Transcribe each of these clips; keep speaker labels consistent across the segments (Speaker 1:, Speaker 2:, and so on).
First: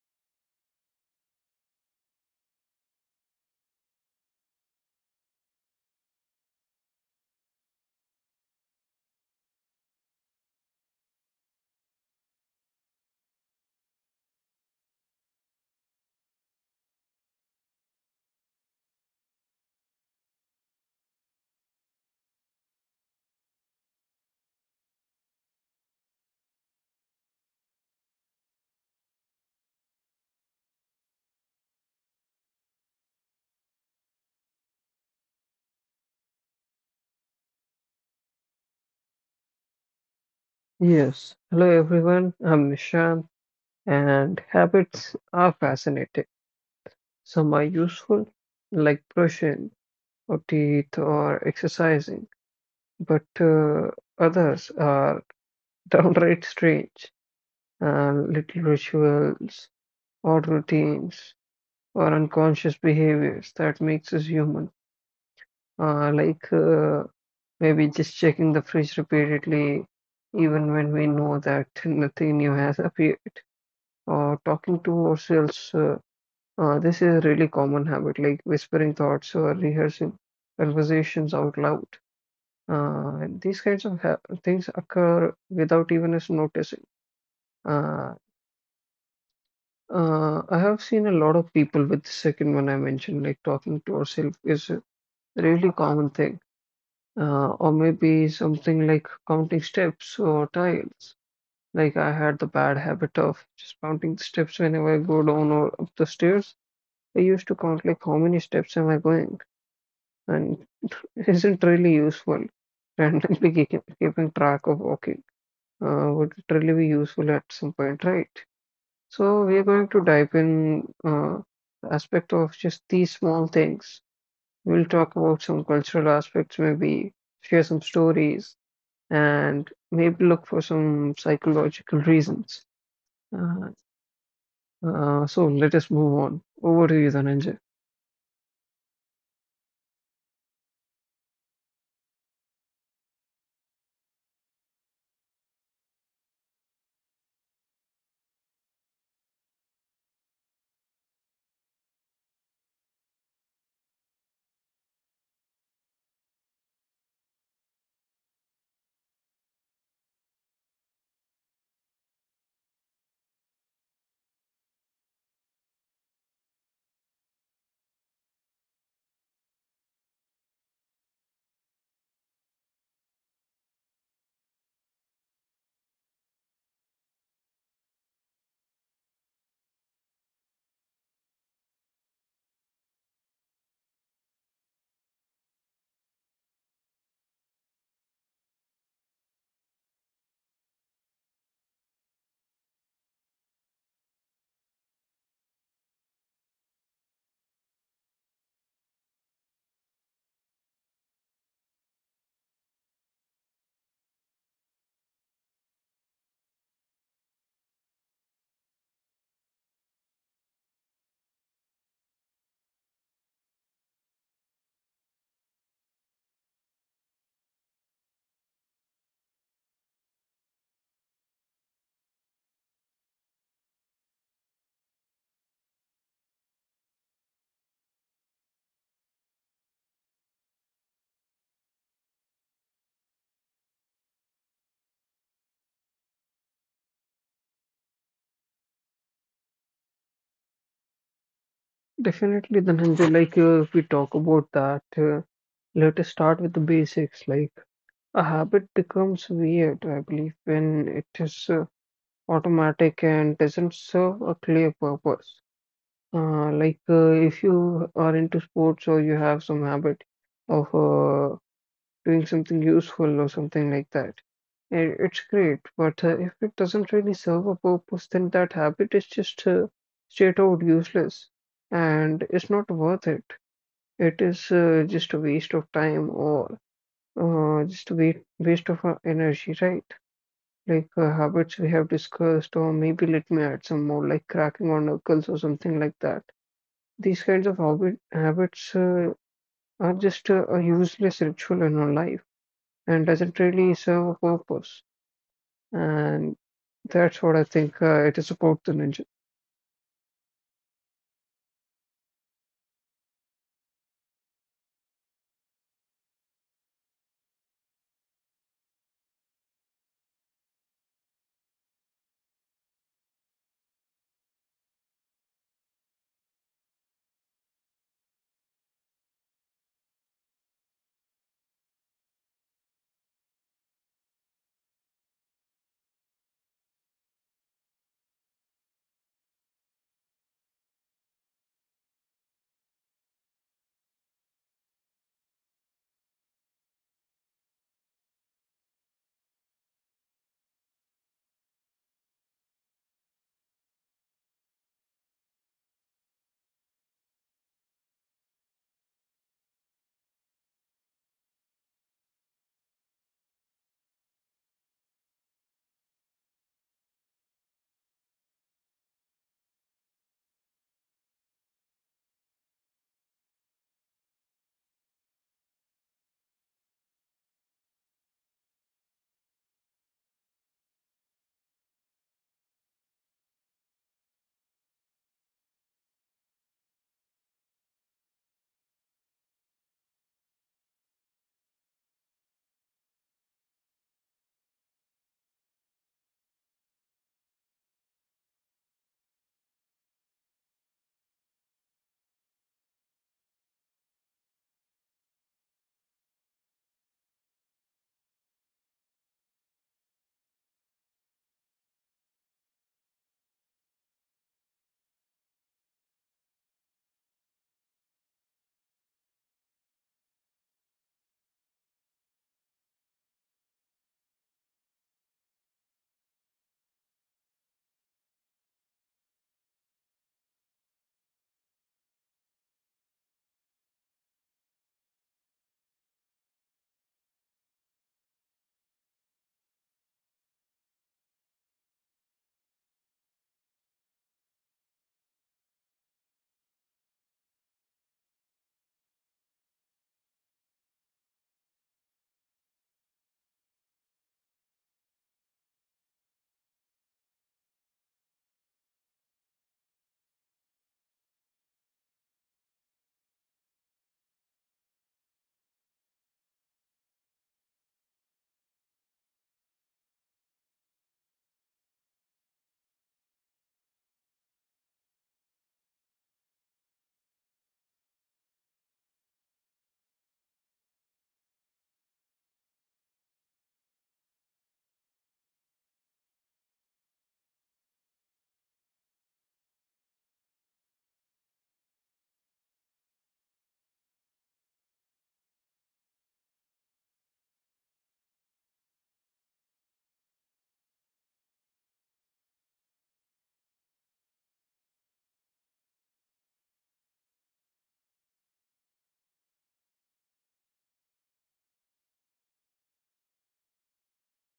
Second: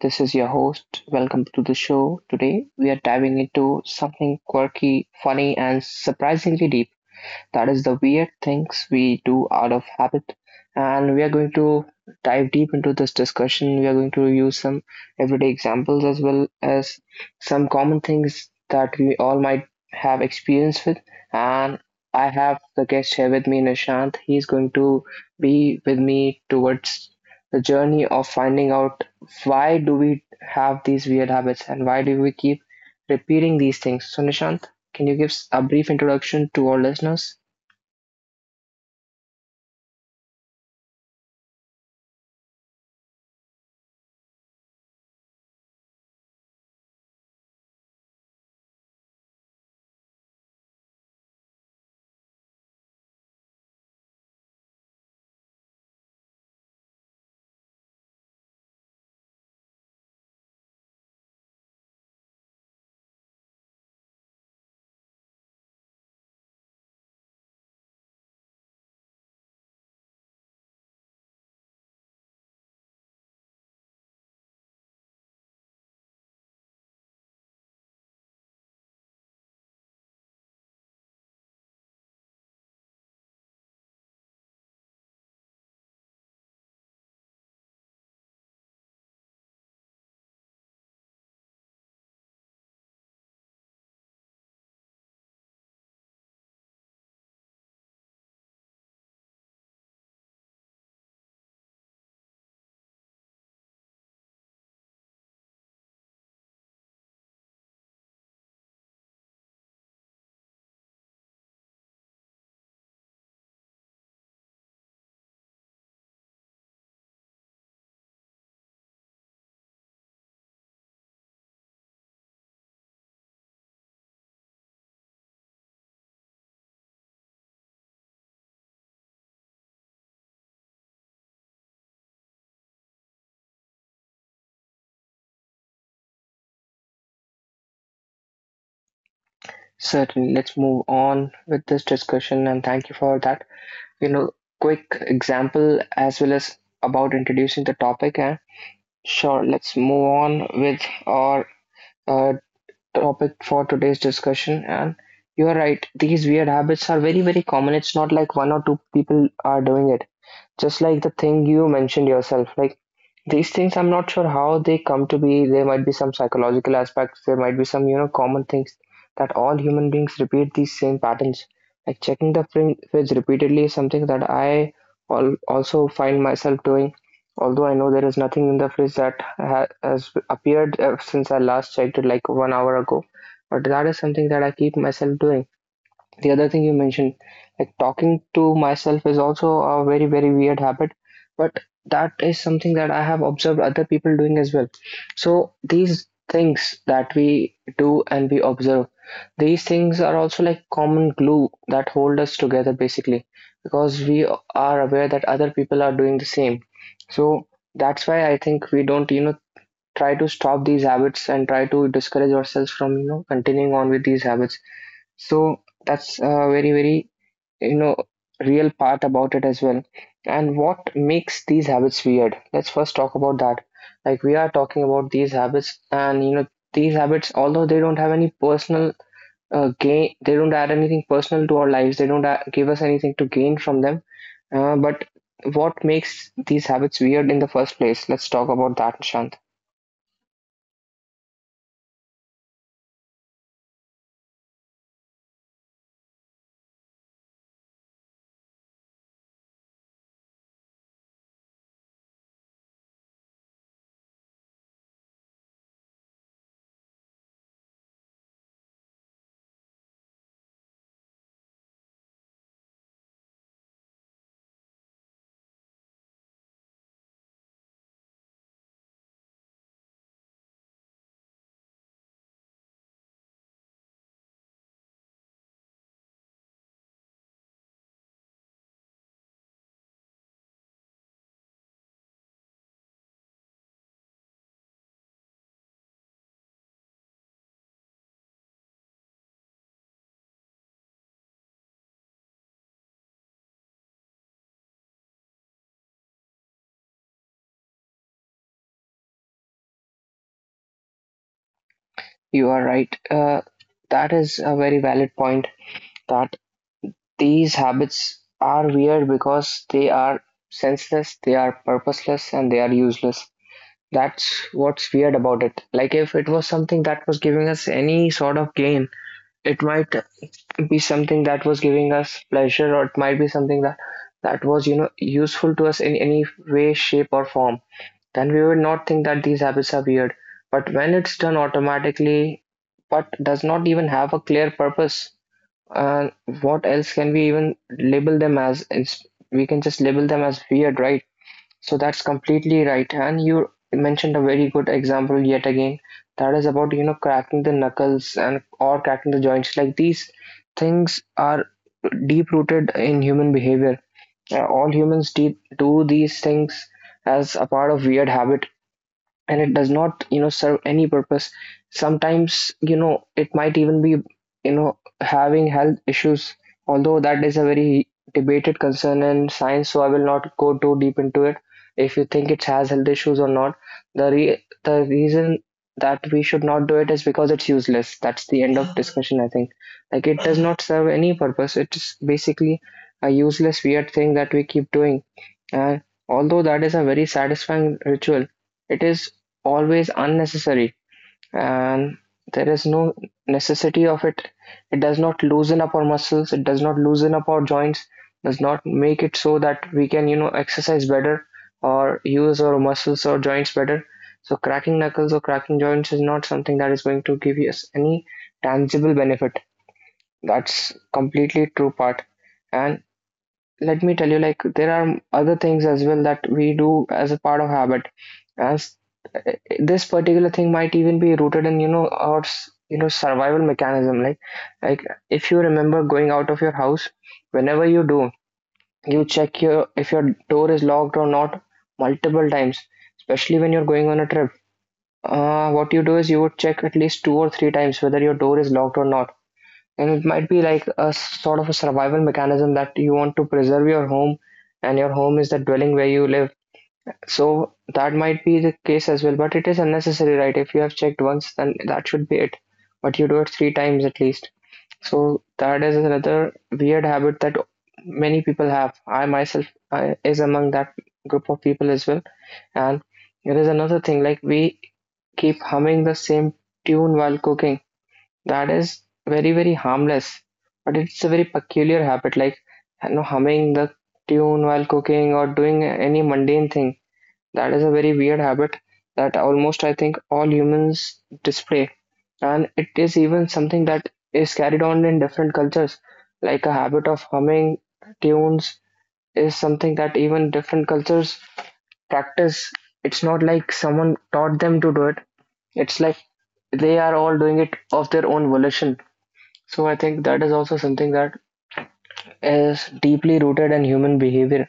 Speaker 1: This is your host. Welcome to the show. Today, we are diving into something quirky, funny, and surprisingly deep, that is the weird things we do out of habit. And we are going to dive deep into this discussion. We are going to use some everyday examples as well as some common things that we all might have experience with. And I have the guest here with me, Nishant. He's going to be with me towards the journey of finding out why do we have these weird habits and why do we keep repeating these things. So, Nishant, can you give a brief introduction to our listeners?
Speaker 2: Yes, hello everyone. I'm Nishant, and habits are fascinating. Some are useful, like brushing or teeth or exercising, but others are downright strange. Little rituals or routines or unconscious behaviors that makes us human, like maybe just checking the fridge repeatedly, even when we know that nothing new has appeared. Talking to ourselves. This is a really common habit, like whispering thoughts or rehearsing conversations out loud. And these kinds of ha things occur without even us noticing. Uh, I have seen a lot of people with the second one I mentioned, like talking to ourselves is a really common thing. Or maybe something like counting steps or tiles. Like I had the bad habit of just counting the steps whenever I go down or up the stairs. I used to count like how many steps am I going, and it isn't really useful. Randomly keeping track of walking would it really be useful at some point, right? So we are going to dive in the aspect of just these small things. We'll talk about some cultural aspects, maybe share some stories, and maybe look for some psychological reasons. Uh, so let us move on. Over to you, Dhananjay.
Speaker 1: Certainly, let's move on with this discussion and thank you for that. You know, quick example as well as about introducing the topic. And sure, let's move on with our uh, topic for today's discussion. And you're right, these weird habits are very, very common. It's not like one or two people are doing it. Just like the thing you mentioned yourself, like these things, I'm not sure how they come to be. There might be some psychological aspects, there might be some, you know, common things that all human beings repeat, these same patterns, like checking the fridge repeatedly is something that I also find myself doing, although I know there is nothing in the fridge that has appeared since I last checked it like 1 hour ago. But that is something that I keep myself doing. The other thing you mentioned, like talking to myself, is also a very, very weird habit, but that is something that I have observed other people doing as well. So these things that we do and we observe, these things are also like common glue that hold us together basically, because we are aware that other people are doing the same. So that's why I think we don't, you know, try to stop these habits and try to discourage ourselves from, you know, continuing on with these habits. So that's a very, very, you know, real part about it as well. And what makes these habits weird? Let's first talk about that. Like, we are talking about these habits, and you know, these habits, although they don't have any personal gain, they don't add anything personal to our lives. They don't give us anything to gain from them. But what makes these habits weird in the first place? Let's talk about that, Nishant.
Speaker 2: Definitely, Dhananjay, like if we talk about that, let us start with the basics. Like a habit becomes weird, I believe, when it is automatic and doesn't serve a clear purpose. Like if you are into sports or you have some habit of doing something useful or something like that, it's great. But if it doesn't really serve a purpose, then that habit is just straight out useless and it's not worth it. It is just a waste of time or just a waste of our energy, right? Like habits we have discussed, or maybe let me add some more, like cracking on knuckles or something like that. These kinds of habits are just a useless ritual in our life and doesn't really serve a purpose. And that's what I think it is about the ninja.
Speaker 1: You are right. That is a very valid point. That These habits are weird because they are senseless, they are purposeless, and they are useless. That's what's weird about it. Like, if it was something that was giving us any sort of gain, it might be something that was giving us pleasure, or it might be something that was, you know, useful to us in any way, shape, or form. Then we would not think that these habits are weird. But when it's done automatically, but does not even have a clear purpose, and what else can we even label them as? We can just label them as weird, right? So that's completely right. And you mentioned a very good example yet again. That is about, you know, cracking the knuckles and or cracking the joints. Like, these things are deep rooted in human behavior. All humans do these things as a part of weird habit, and it does not, you know, serve any purpose. Sometimes, you know, it might even be, you know, having health issues, although that is a very debated concern in science, so I will not go too deep into it, if you think it has health issues or not. The the reason that we should not do it is because it's useless. That's the end of discussion, I think. Like, it does not serve any purpose. It's basically a useless weird thing that we keep doing. And although that is a very satisfying ritual, it is always unnecessary, and there is no necessity of it. It does not loosen up our muscles, it does not loosen up our joints, does not make it so that we can, you know, exercise better or use our muscles or joints better. So cracking knuckles or cracking joints is not something that is going to give us any tangible benefit. That's completely true part. And let me tell you, like, there are other things as well that we do as a part of habit. As uh, this particular thing might even be rooted in, you know, our you know, survival mechanism. Like, if you remember going out of your house, whenever you do, you check your, if your door is locked or not, multiple times, especially when you're going on a trip. What you do is you would check at least two or three times whether your door is locked or not, and it might be like a sort of a survival mechanism that you want to preserve your home, and your home is the dwelling where you live. So that might be the case as well, but it is unnecessary, right? If you have checked once, then that should be it. But you do it three times at least. So that is another weird habit that many people have. I myself, is among that group of people as well. And there is another thing, like we keep humming the same tune while cooking. That is very, very harmless, but it's a very peculiar habit, like, you know, humming the tune while cooking or doing any mundane thing. That is a very weird habit that almost I think all humans display, and it is even something that is carried on in different cultures. Like, a habit of humming tunes is something that even different cultures practice. It's not like someone taught them to do it. It's like they are all doing it of their own volition. So I think that is also something that is deeply rooted in human behavior.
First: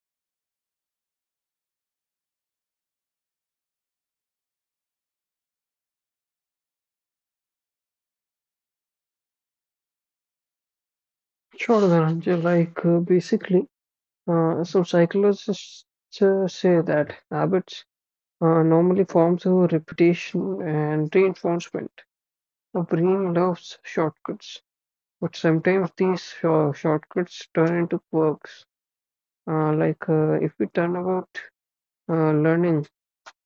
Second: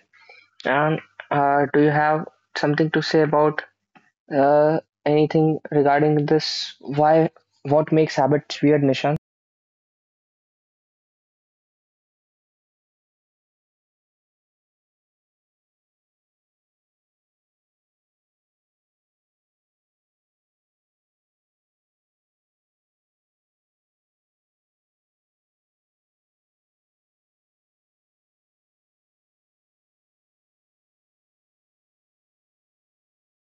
Speaker 1: And do you have something to say about uh, anything regarding this? Why? What makes habits weird, Nishan?
Speaker 2: Sure, the ninja, like basically, some psychologists say that habits normally forms a reputation and reinforcement. The brain loves shortcuts, but sometimes these shortcuts turn into quirks. Like if we turn about learning,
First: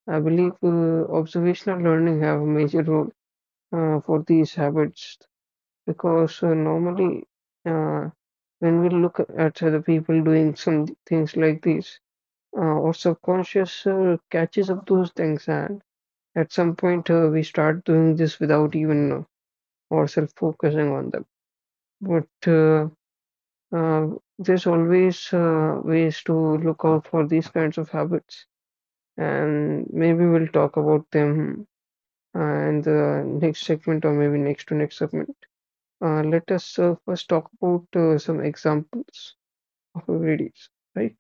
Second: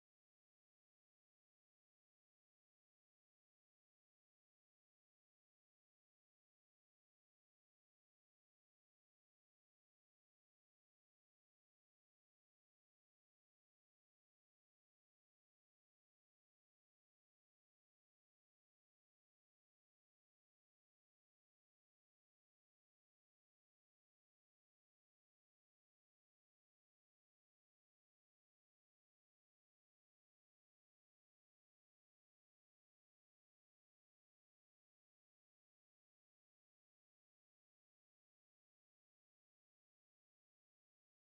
Speaker 2: I believe observational learning have a major role for these habits because normally uh, when we look at other people doing some things like these, our subconscious catches up those things and at some point, we start doing this without even ourselves focusing on them. But there's always ways to look out for these kinds of habits, and maybe we'll talk about them in the next segment or maybe next to next segment. Let us first talk about some examples of everydays, right?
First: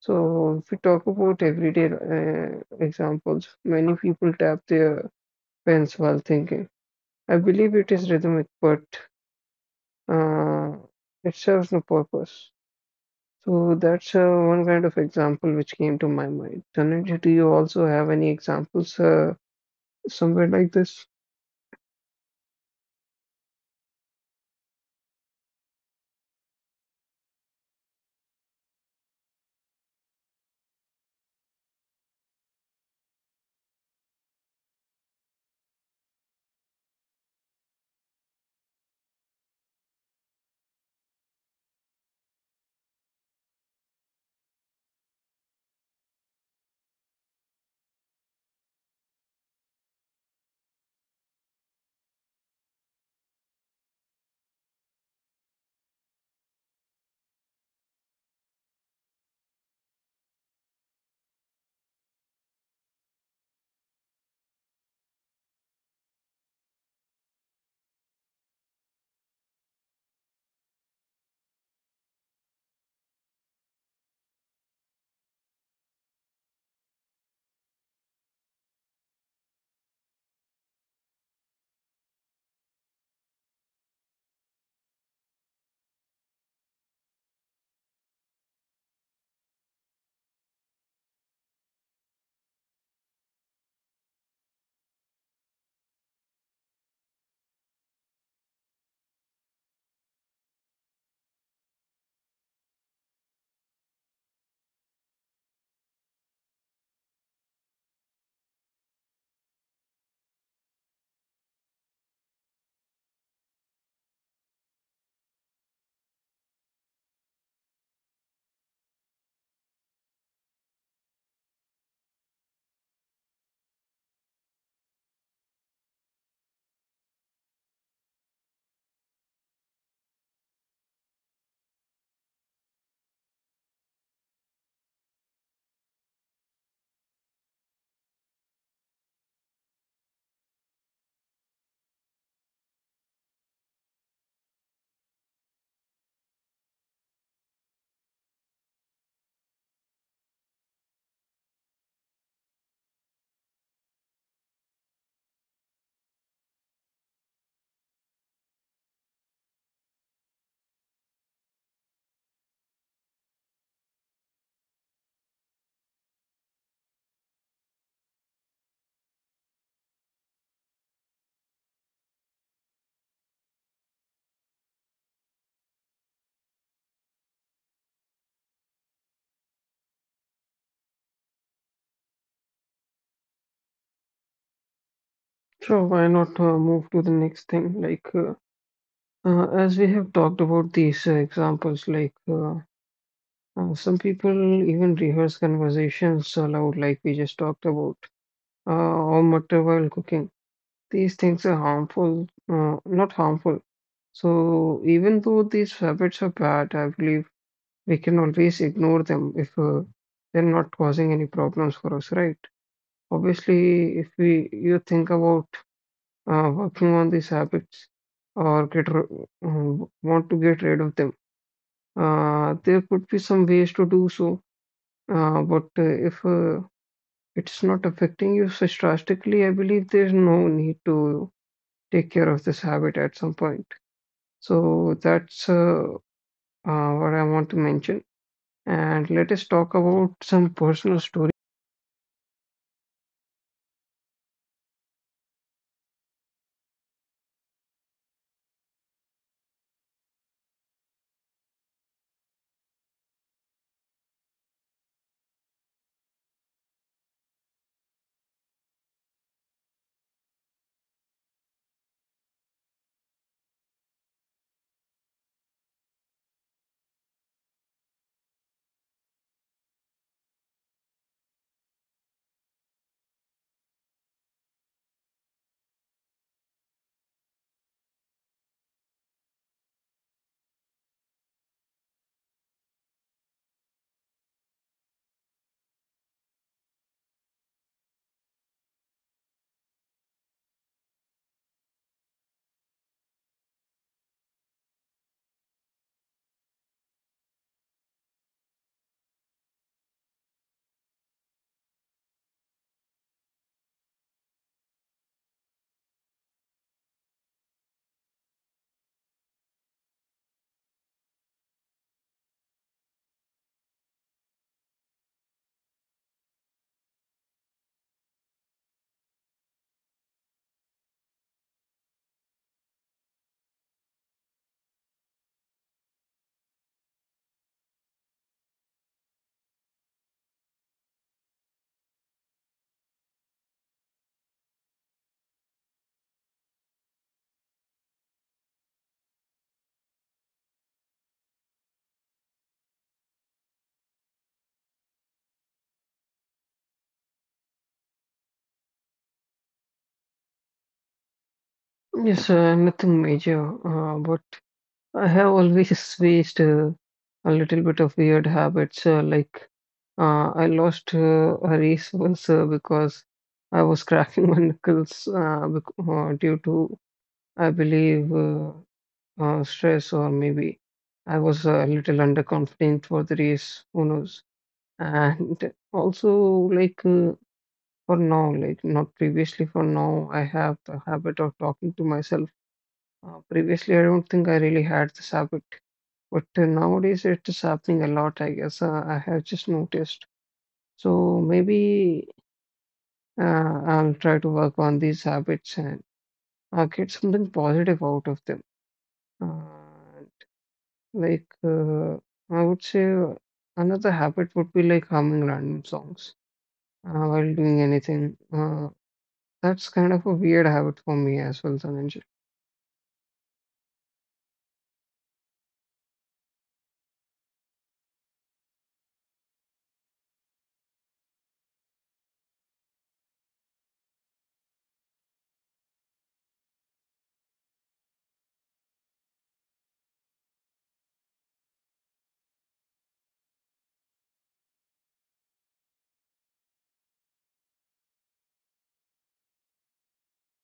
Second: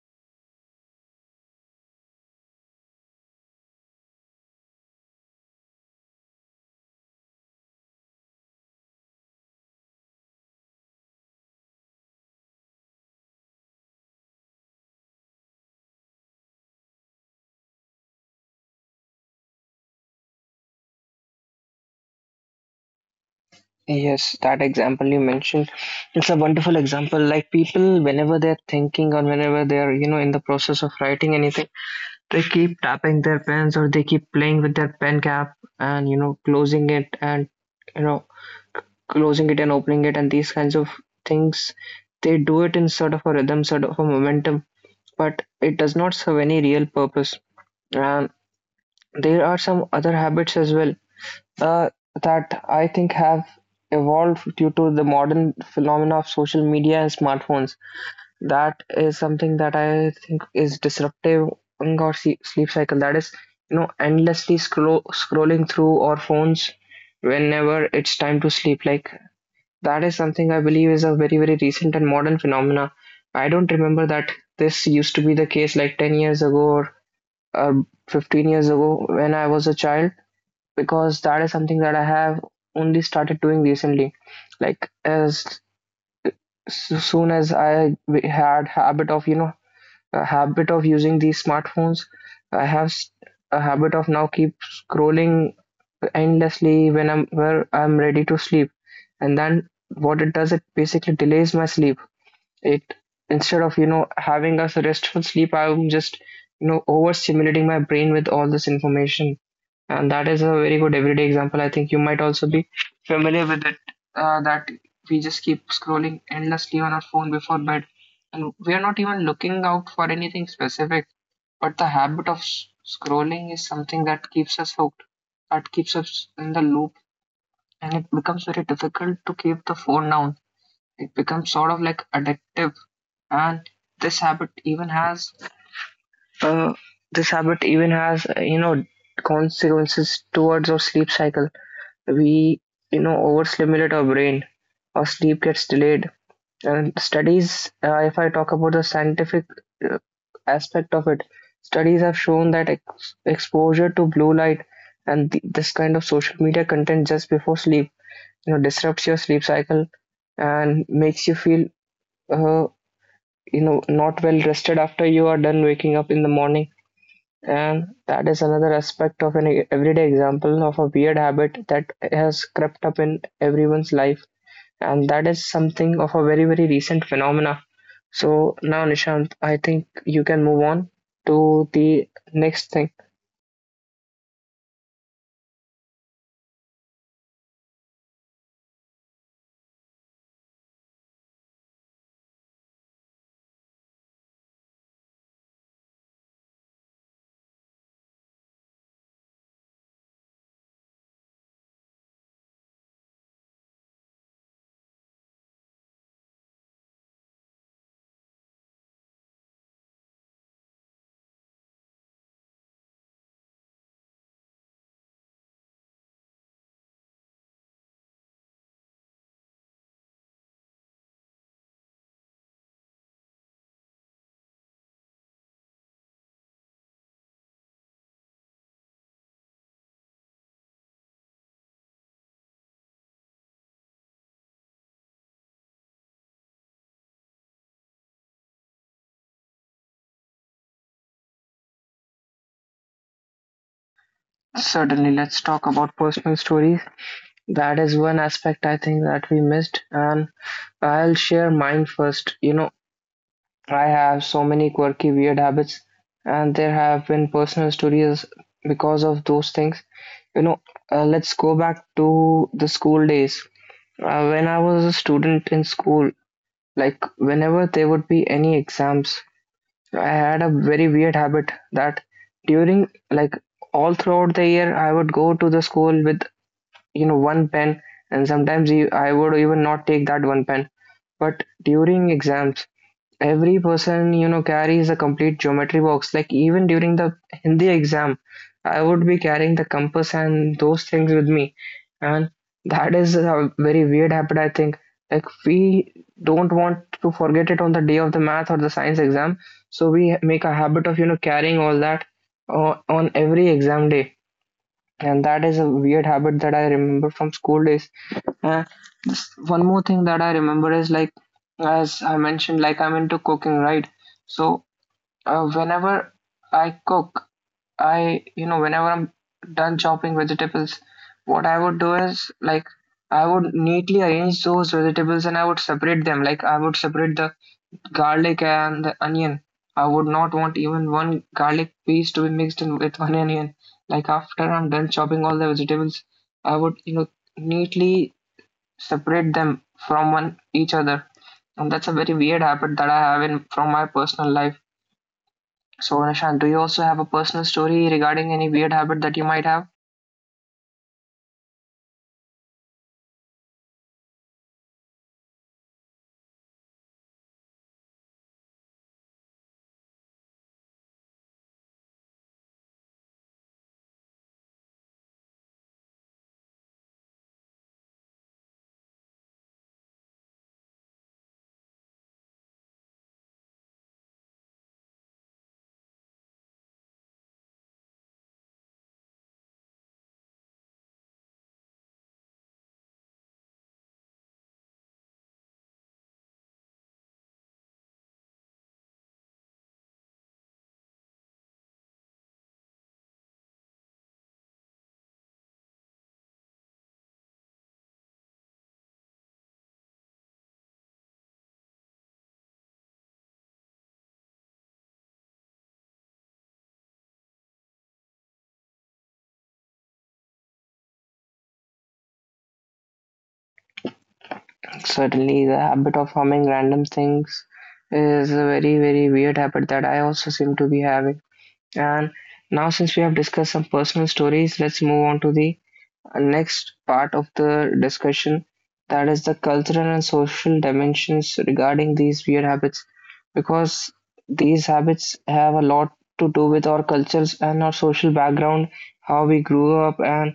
Speaker 2: So, if we talk about everyday examples, many people tap their pens while thinking. I believe it is rhythmic, but uh, it serves no purpose. So that's one kind of example which came to my mind. Tanuj, do you also have any examples somewhere like this?
Speaker 1: Yes, that example you mentioned, it's a wonderful example. Like, people, whenever they're thinking or whenever they're, you know, in the process of writing anything, they keep tapping their pens or they keep playing with their pen cap and, you know, closing it and, you know, closing it and opening it and these kinds of things, they do it in sort of a rhythm, sort of a momentum, but it does not serve any real purpose. And there are some other habits as well, uh, that I think have evolved due to the modern phenomena of social media and smartphones. That is something that I think is disruptive in our sleep cycle, that is, you know, endlessly scrolling through our phones whenever it's time to sleep. Like, that is something I believe is a very, very recent and modern phenomena. I don't remember that this used to be the case like 10 years ago or uh, 15 years ago when I was a child, because that is something that I have only started doing recently. Like, as so soon as I had habit of, you know, a habit of using these smartphones, I have a habit of now keep scrolling endlessly whenever I'm ready to sleep. And then what it does, it basically delays my sleep. It Instead of, you know, having a restful sleep, I'm just, you know, overstimulating my brain with all this information. And that is a very good everyday example. I think you might also be familiar with it, that we just keep scrolling endlessly on our phone before bed, and we are not even looking out for anything specific. But the habit of scrolling is something that keeps us hooked, that keeps us in the loop, and it becomes very difficult to keep the phone down. It becomes sort of like addictive, and this habit even has uh, this habit even has, you know, consequences towards our sleep cycle. We, you know, overstimulate our brain, our sleep gets delayed. And studies, if I talk about the scientific uh, aspect of it, studies have shown that exposure to blue light and this kind of social media content just before sleep disrupts your sleep cycle and makes you feel uh, not well rested after you are done waking up in the morning. And that is another aspect of an everyday example of a weird habit that has crept up in everyone's life, and that is something of a very, very recent phenomena. So now, Nishant, I think you can move on to the next thing.
Speaker 2: Sure, why not move to the next thing? Like, as we have talked about these examples, like some people even rehearse conversations aloud, like we just talked about, or mutter while cooking. These things are harmful, not harmful. So even though these habits are bad, I believe we can always ignore them if they're not causing any problems for us, right? Obviously, if we you think about working on these habits or want to get rid of them, there could be some ways to do so. But if it's not affecting you such drastically, I believe there's no need to take care of this habit at some point. So that's what I want to mention. And let us talk about some personal story.
Speaker 1: Certainly, let's talk about personal stories. That is one aspect I think that we missed, and I'll share mine first. You know, I have so many quirky, weird habits, and there have been personal stories because of those things. You know, let's go back to the school days. When I was a student in school, like whenever there would be any exams, I had a very weird habit that during, like, all throughout the year, I would go to the school with one pen, and sometimes I would even not take that one pen. But during exams, every person carries a complete geometry box. Like even during the Hindi exam, I would be carrying the compass and those things with me. And that is a very weird habit, I think. Like we don't want to forget it on the day of the math or the science exam, so we make a habit of carrying all that on every exam day. And that is a weird habit that I remember from school days. And just one more thing that I remember is, like, as I mentioned, like, I'm into cooking, right? So whenever I cook, I whenever I'm done chopping vegetables, what I would do is, like, I would neatly arrange those vegetables and I would separate them. Like I would separate the garlic and the onion. I would not want even one garlic piece to be mixed in with one onion. Like after I'm done chopping all the vegetables, I would neatly separate them from one each other. And that's a very weird habit that I have in from my personal life. So Nishant, do you also have a personal story regarding any weird habit that you might have?
Speaker 2: Yes, nothing major, but I have always faced a little bit of weird habits. Like I lost a race once because I was cracking my knuckles bec due to, I believe, stress or maybe I was a little underconfident for the race. Who knows? And also, like for now, like not previously, for now, I have the habit of talking to myself. Previously, I don't think I really had this habit, but nowadays it's happening a lot, I guess. I have just noticed. So maybe uh, I'll try to work on these habits and get something positive out of them. Uh, like, I would say another habit would be like humming random songs while doing anything. That's kind of a weird habit for me as well, Dhananjay.
Speaker 1: Certainly, the habit of humming random things is a very, very weird habit that I also seem to be having. And now, since we have discussed some personal stories, let's move on to the next part of the discussion, that is the cultural and social dimensions regarding these weird habits, because these habits have a lot to do with our cultures and our social background, how we grew up, and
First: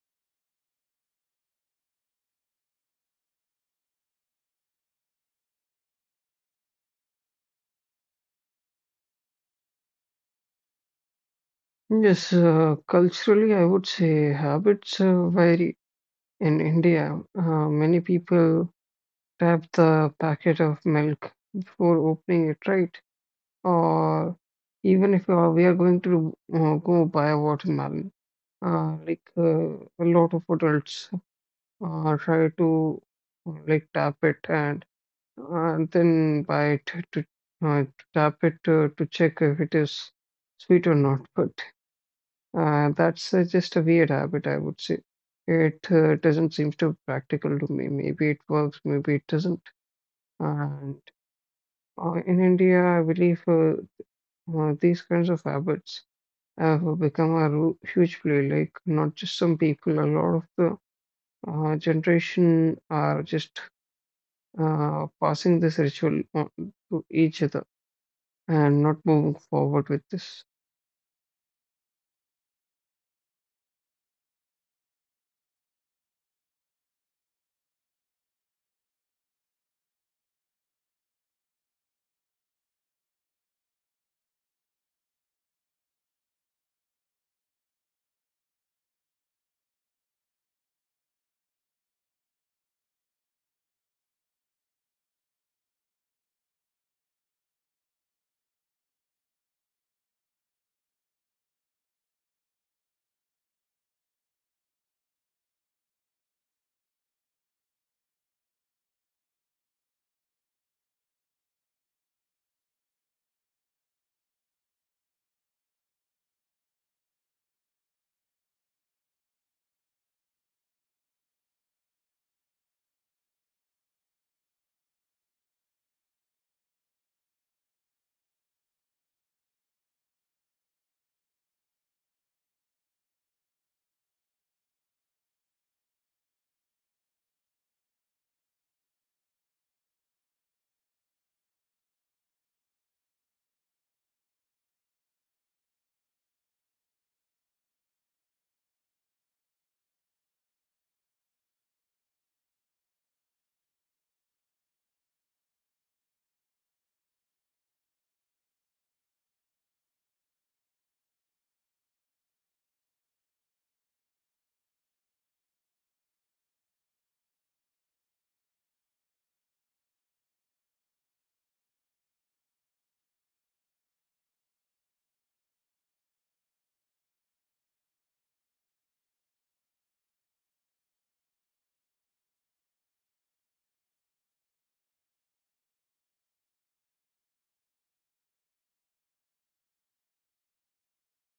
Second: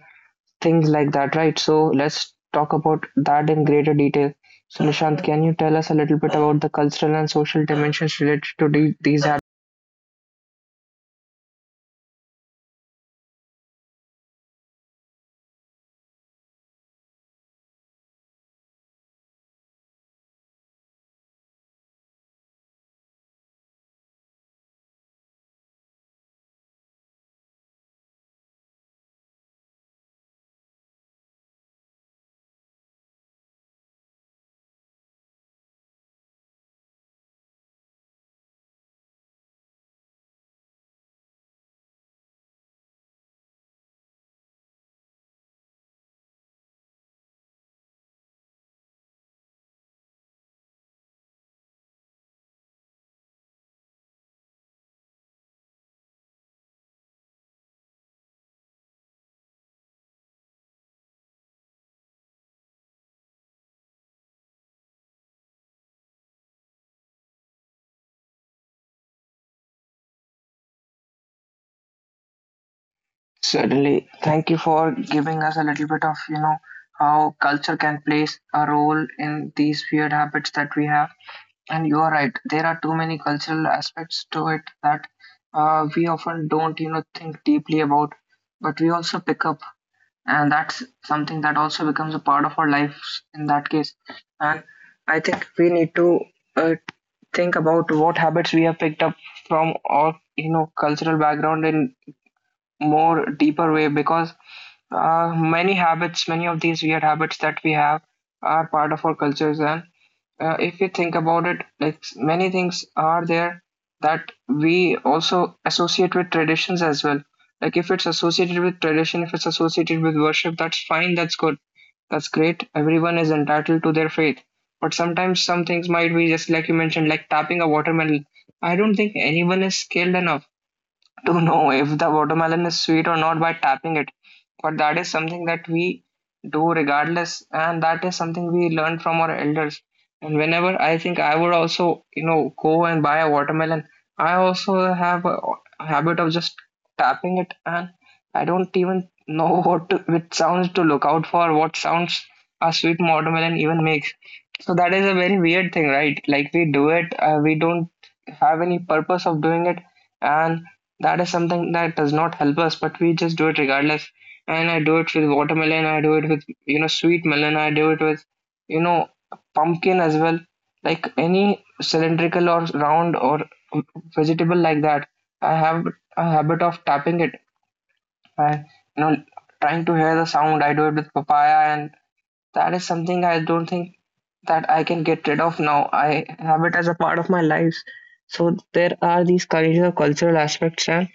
Speaker 1: things like that, right? So, let's talk about that in greater detail. So, Nishant, can you tell us a little bit about the cultural and social dimensions related to these habits?
Speaker 2: Yes, culturally, I would say habits vary. In India, many people tap the packet of milk before opening it, right? Or even if we are going to go buy a watermelon, like a lot of adults try to like tap it and then bite to to tap it to check if it is sweet or not. But that's just a weird habit, I would say. It doesn't seem to practical to me. Maybe it works, maybe it doesn't. And in India, I believe these kinds of habits have become a huge play. Like not just some people, a lot of the generation are just passing this ritual on to each other and not moving forward with this.
Speaker 1: Certainly. Thank you for giving us a little bit of, you know, how culture can play a role in these weird habits that we have. And you are right, there are too many cultural aspects to it that we often don't, you know, think deeply about, but we also pick up. And that's something that also becomes a part of our lives in that case. And I think we need to uh, think about what habits we have picked up from our, you know, cultural background in more deeper way, because many habits, many of these weird habits that we have are part of our cultures. And if you think about it, like, many things are there that we also associate with traditions as well. Like if it's associated with tradition, if it's associated with worship, that's fine, that's good, that's great. Everyone is entitled to their faith. But sometimes some things might be just like you mentioned, like tapping a watermelon. I don't think anyone is skilled enough to know if the watermelon is sweet or not by tapping it. But that is something that we do regardless, and that is something we learn from our elders. And whenever I think I would also, you know, go and buy a watermelon, I also have a habit of just tapping it, and I don't even know what to, which sounds to look out for, what sounds a sweet watermelon even makes. So that is a very weird thing, right? Like we do it, we don't have any purpose of doing it, and that is something that does not help us, but we just do it regardless. And I do it with watermelon, I do it with, you know, sweet melon, I do it with, you know, pumpkin as well. Like any cylindrical or round or vegetable like that, I have a habit of tapping it. I, you know, trying to hear the sound. I do it with papaya, and that is something I don't think that I can get rid of now. I have it as a part of my life. So there are these kinds of cultural aspects, and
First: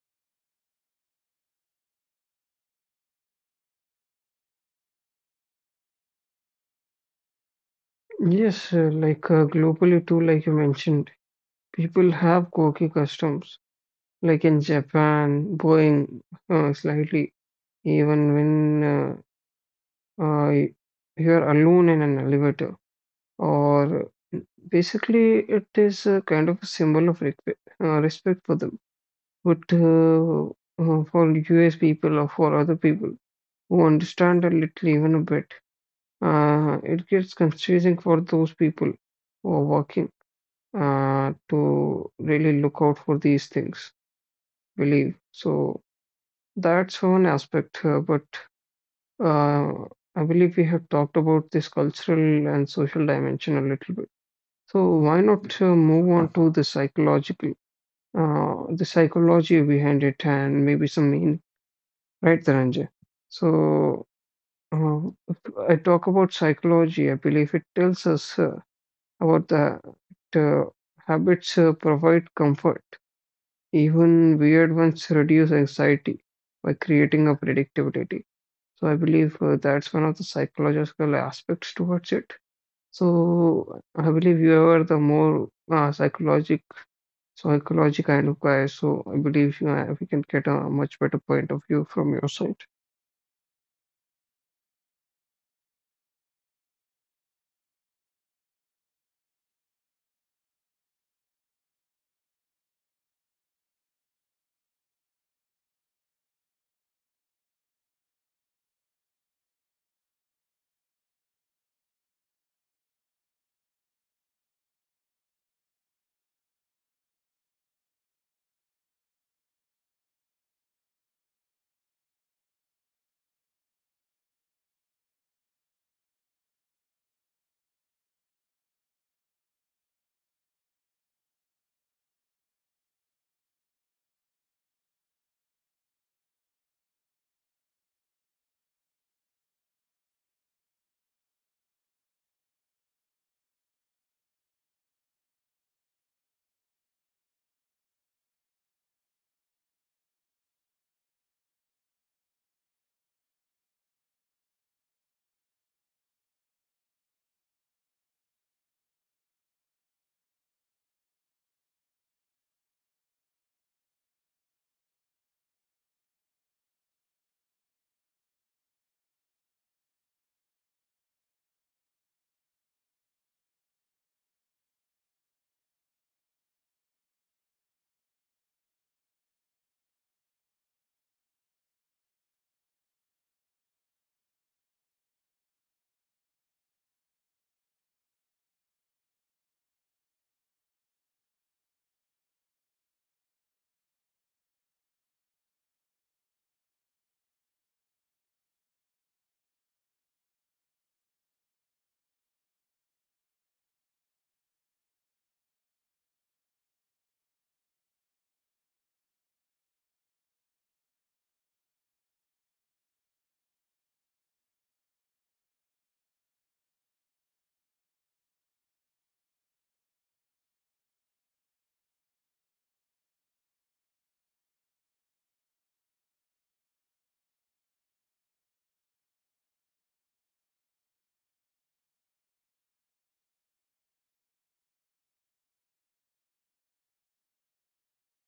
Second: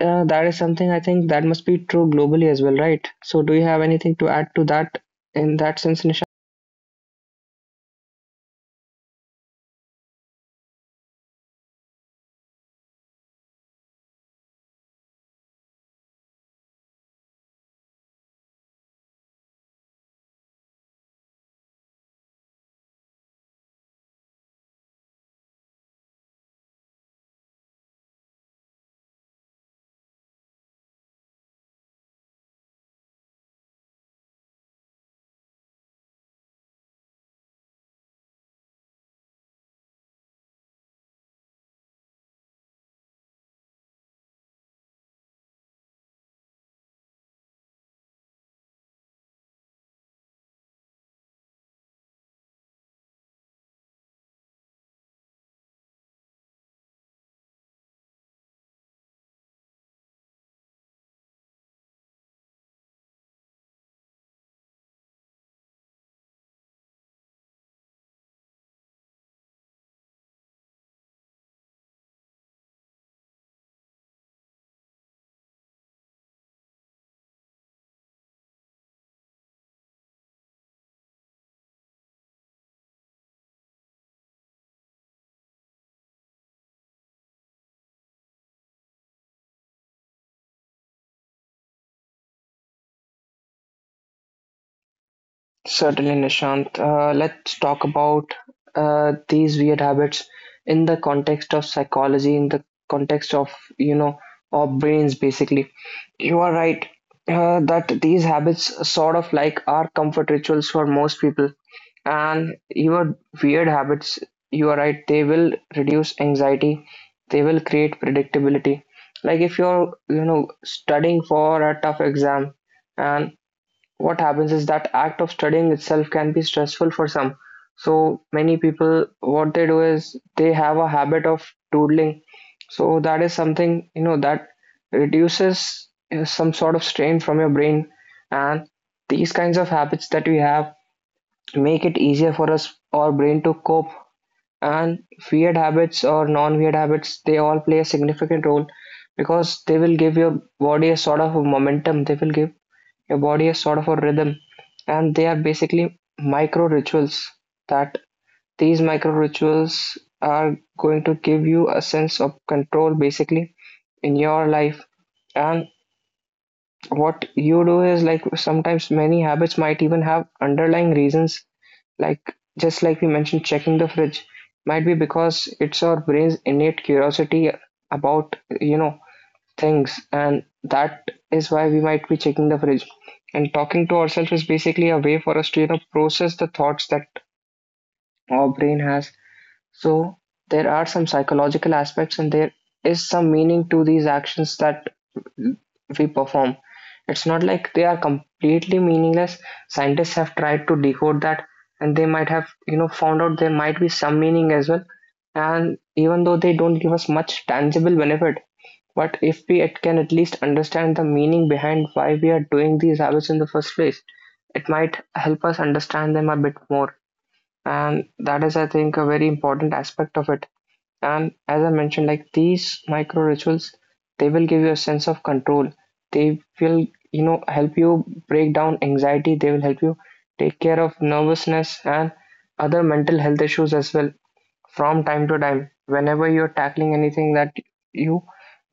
Speaker 1: that is something I think that must be true globally as well, right? So, do you have anything to add to that in that sense, Nish?
Speaker 2: Yes, like globally too, like you mentioned, people have quirky customs. Like in Japan, bowing slightly, even when you are alone in an elevator, or basically it is a kind of a symbol of respect, respect for them. But for US people or for other people who understand a little even a bit, it gets confusing for those people who are working to really look out for these things, believe. So that's one aspect, but uh, I believe we have talked about this cultural and social dimension a little bit. So why not move on to the psychological, the psychology behind it, and maybe some meaning, right, Dhananjay? So uh, if I talk about psychology, I believe it tells us about the habits provide comfort. Even weird ones reduce anxiety by creating a predictability. So I believe that's one of the psychological aspects towards it. So I believe you are the more psychology kind of guy. So I believe you we can get a much better point of view from your side.
Speaker 1: Certainly, Nishant. Let's talk about these weird habits in the context of psychology, in the context of, you know, our brains basically. You are right that these habits sort of like are comfort rituals for most people. And your weird habits, you are right, they will reduce anxiety, they will create predictability. Like if you're, you know, studying for a tough exam, and what happens is that act of studying itself can be stressful for some. So many people, what they do is they have a habit of doodling. So that is something, you know, that reduces some sort of strain from your brain. And these kinds of habits that we have make it easier for us our brain to cope. And weird habits or non-weird habits, they all play a significant role, because they will give your body a sort of a momentum, they will give your body has sort of a rhythm. And they are basically micro rituals, that these micro rituals are going to give you a sense of control basically in your life. And what you do is, like, sometimes many habits might even have underlying reasons, like, just like we mentioned, checking the fridge might be because it's our brain's innate curiosity about, you know, things, and that is why we might be checking the fridge. And talking to ourselves is basically a way for us to, you know, process the thoughts that our brain has. So there are some psychological aspects, and there is some meaning to these actions that we perform. It's not like they are completely meaningless. Scientists have tried to decode that, and they might have, you know, found out there might be some meaning as well. And even though they don't give us much tangible benefit, but if we can at least understand the meaning behind why we are doing these habits in the first place, it might help us understand them a bit more. And that is, I think, a very important aspect of it. And as I mentioned, like, these micro rituals, they will give you a sense of control, they will, you know, help you break down anxiety, they will help you take care of nervousness and other mental health issues as well from time to time, whenever you're tackling anything that you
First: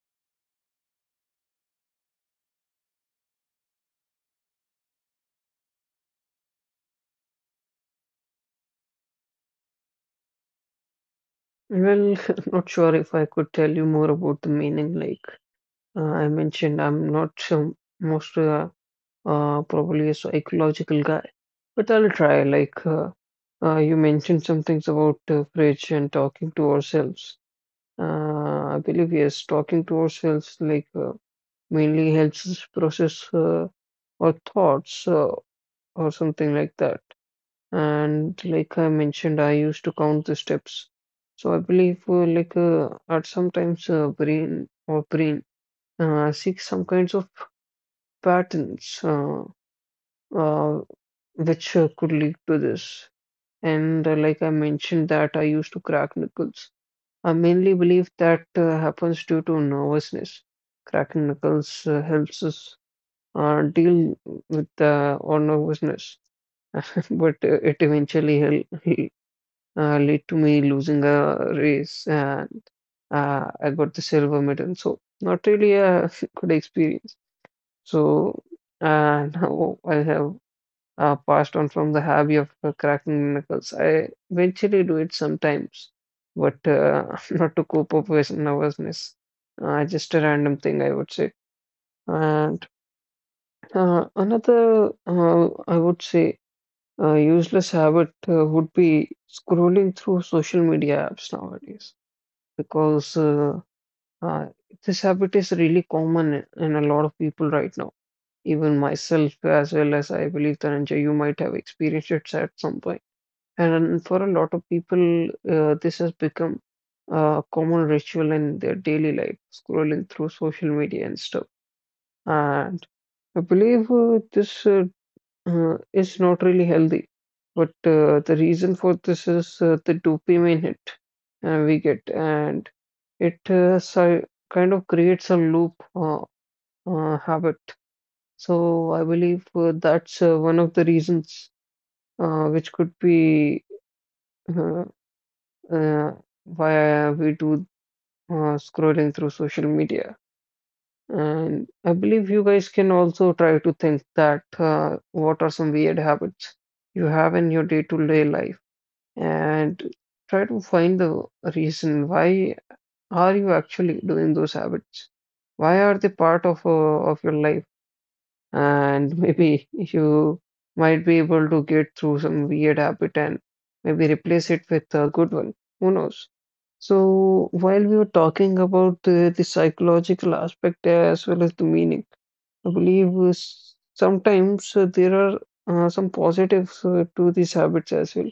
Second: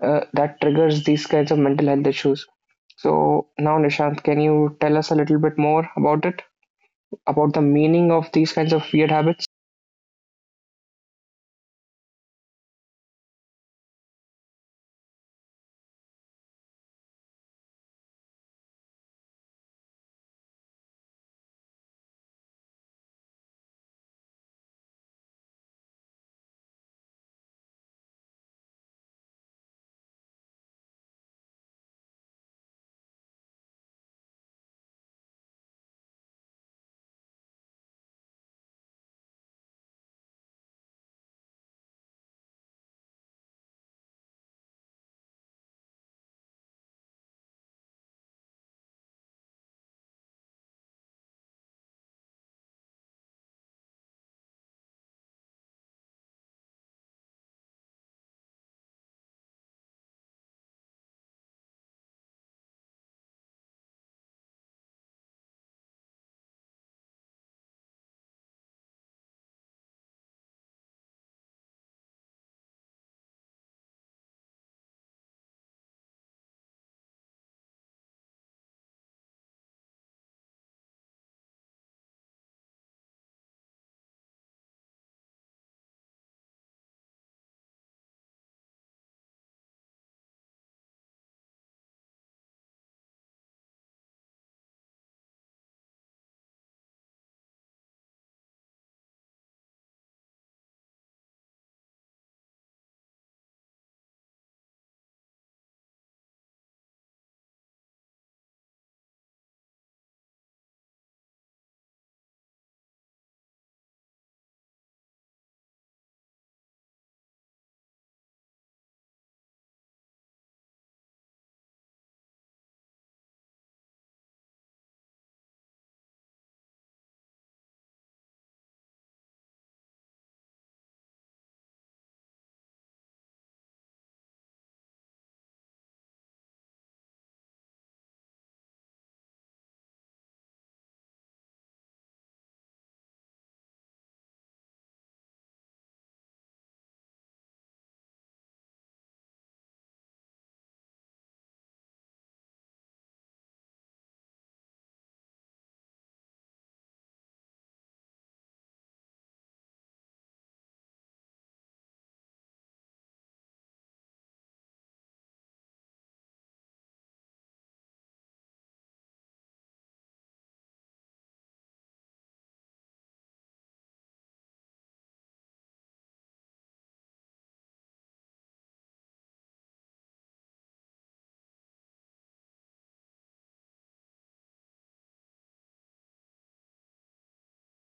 Speaker 1: that triggers these kinds of mental health issues. So now, Nishant, can you tell us a little bit more about it, about the meaning of these kinds of weird habits?
Speaker 2: Well, not sure if I could tell you more about the meaning. I mentioned, I'm not sure most. Probably a psychological guy, but I'll try. Like, you mentioned some things about fridge and talking to ourselves. I believe yes, talking to ourselves like mainly helps us process our thoughts or something like that. And like I mentioned, I used to count the steps. So I believe like at sometimes brain seeks some kinds of patterns. Uh, which could lead to this. And like I mentioned, that I used to crack knuckles. I mainly believe that happens due to nervousness. Cracking knuckles helps us deal with our nervousness, but it eventually lead to me losing a race, and I got the silver medal. So not really a good experience. So now I have passed on from the hobby of cracking knuckles. I eventually do it sometimes, but not to cope up with nervousness. Just a random thing, I would say. And another, I would say, useless habit would be scrolling through social media apps nowadays because uh, this habit is really common in a lot of people right now. Even myself, as well as I believe Dhananjay, you might have experienced it at some point. And for a lot of people, this has become a common ritual in their daily life, scrolling through social media and stuff. And I believe this is not really healthy. But the reason for this is the dopamine hit we get, and it kind of creates a loop habit. So I believe that's one of the reasons which could be uh, uh, via we do scrolling through social media. And I believe you guys can also try to think that what are some weird habits you have in your day-to-day life and try to find the reason why are you actually doing those habits? Why are they part of your life? And maybe you might be able to get through some weird habit and maybe replace it with a good one. Who knows? So, while we were talking about the psychological aspect as well as the meaning, I believe sometimes there are some positives to these habits as well.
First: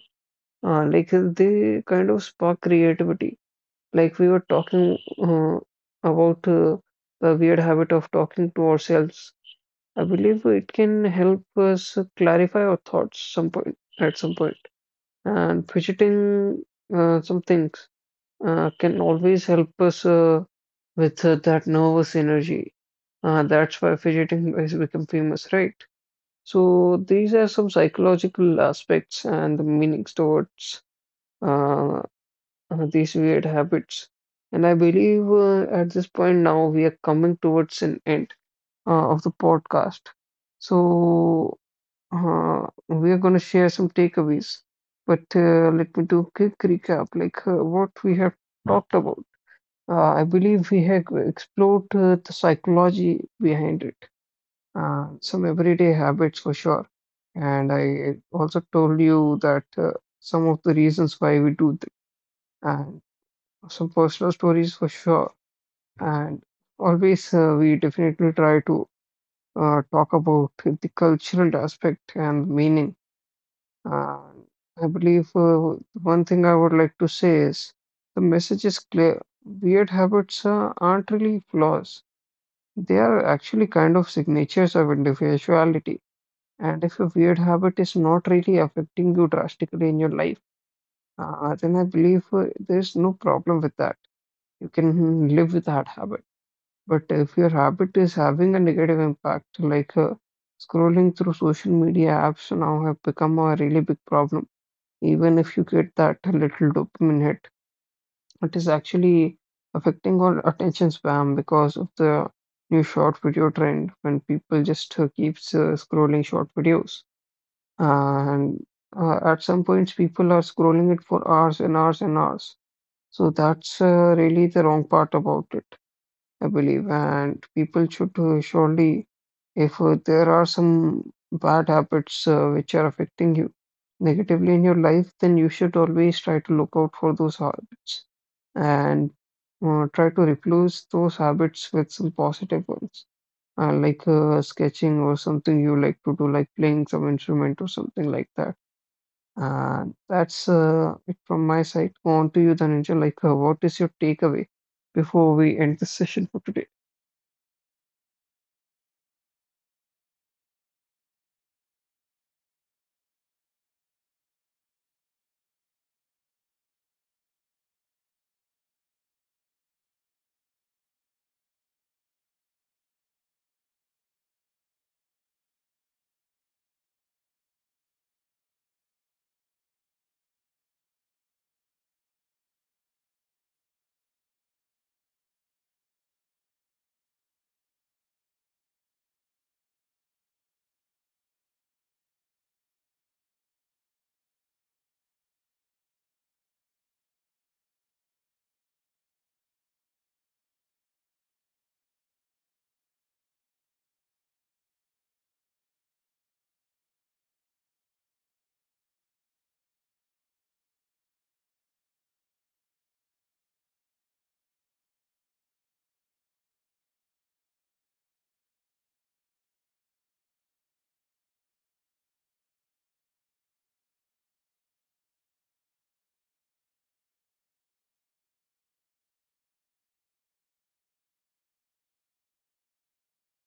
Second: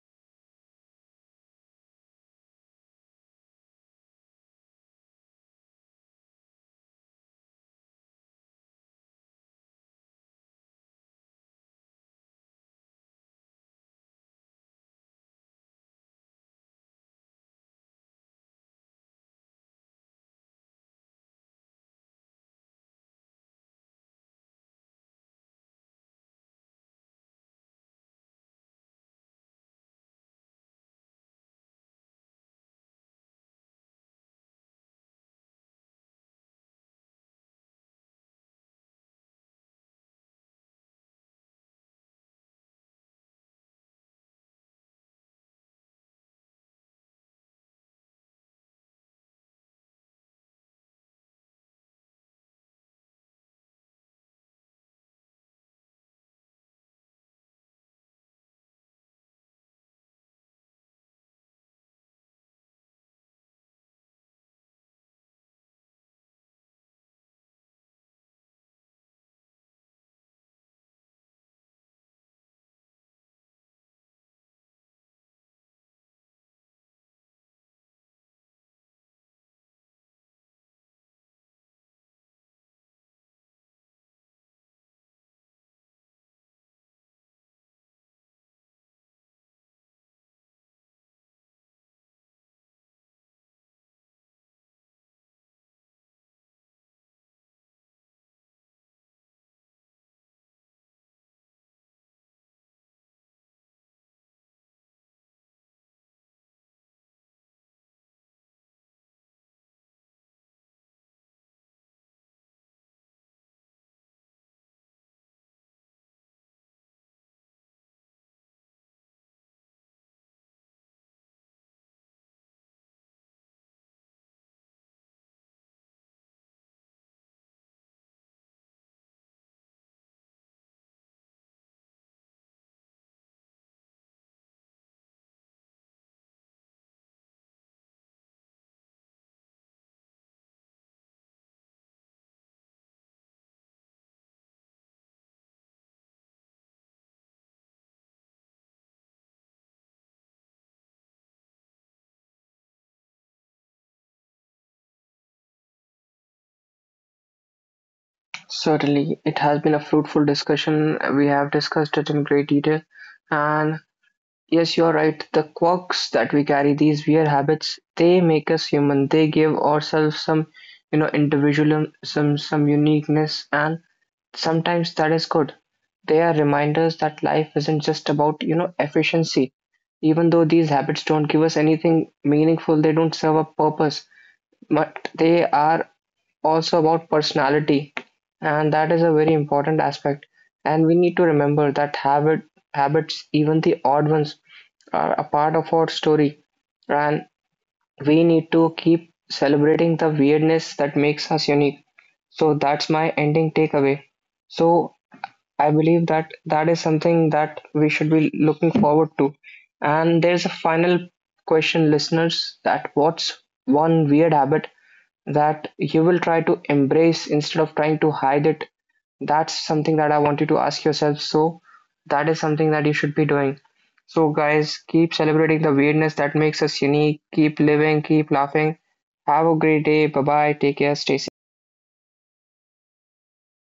Speaker 2: Like they kind of spark creativity. Like we were talking about the weird habit of talking to ourselves. I believe it can help us clarify our thoughts some point at some point. And fidgeting some things can always help us with that nervous energy. That's why fidgeting has become famous, right? So these are some psychological aspects and the meanings towards uh, these weird habits. And I believe at this point now we are coming towards an end of the podcast. So we are going to share some takeaways, but let me do a quick recap, like what we have talked about. I believe we have explored the psychology behind it, some everyday habits for sure. And I also told you that some of the reasons why and some personal stories for sure. And always we definitely try to talk about the cultural aspect and meaning. Uh, I believe one thing I would like to say is the message is clear. Weird habits aren't really flaws. They are actually kind of signatures of individuality. And if a weird habit is not really affecting you drastically in your life, then I believe there's no problem with that. You can live with that habit. But if your habit is having a negative impact, like scrolling through social media apps now have become a really big problem. Even if you get that little dopamine hit, it is actually affecting our attention span because of the new short video trend when people just keeps scrolling short videos. And at some points, people are scrolling it for hours and hours and hours. So that's really the wrong part about it, I believe, and people should surely, if there are some bad habits which are affecting you negatively in your life, then you should always try to look out for those habits and try to replace those habits with some positive ones, like sketching or something you like to do, like playing some instrument or something like that. And that's it from my side. Go on to you, Dhananjay. Like, what is your takeaway before we end this session for today?
Speaker 1: Certainly, it has been a fruitful discussion. We have discussed it in great detail. And yes, you're right. The quirks that we carry, these weird habits, they make us human. They give ourselves some, you know, individualism, some uniqueness, and sometimes that is good. They are reminders that life isn't just about, you know, efficiency. Even though these habits don't give us anything meaningful, they don't serve a purpose, but they are also about personality. And that is a very important aspect, and we need to remember that habits, even the odd ones, are a part of our story. And we need to keep celebrating the weirdness that makes us unique. So that's my ending takeaway. So I believe that that is something that we should be looking forward to. And there's a final question, listeners, that what's one weird habit that you will try to embrace instead of trying to hide it? That's something that I want you to ask yourself. So that is something that you should be doing. So guys, keep celebrating the weirdness that makes us unique. Keep living, keep laughing, have a great day. Bye bye, take care, stay safe.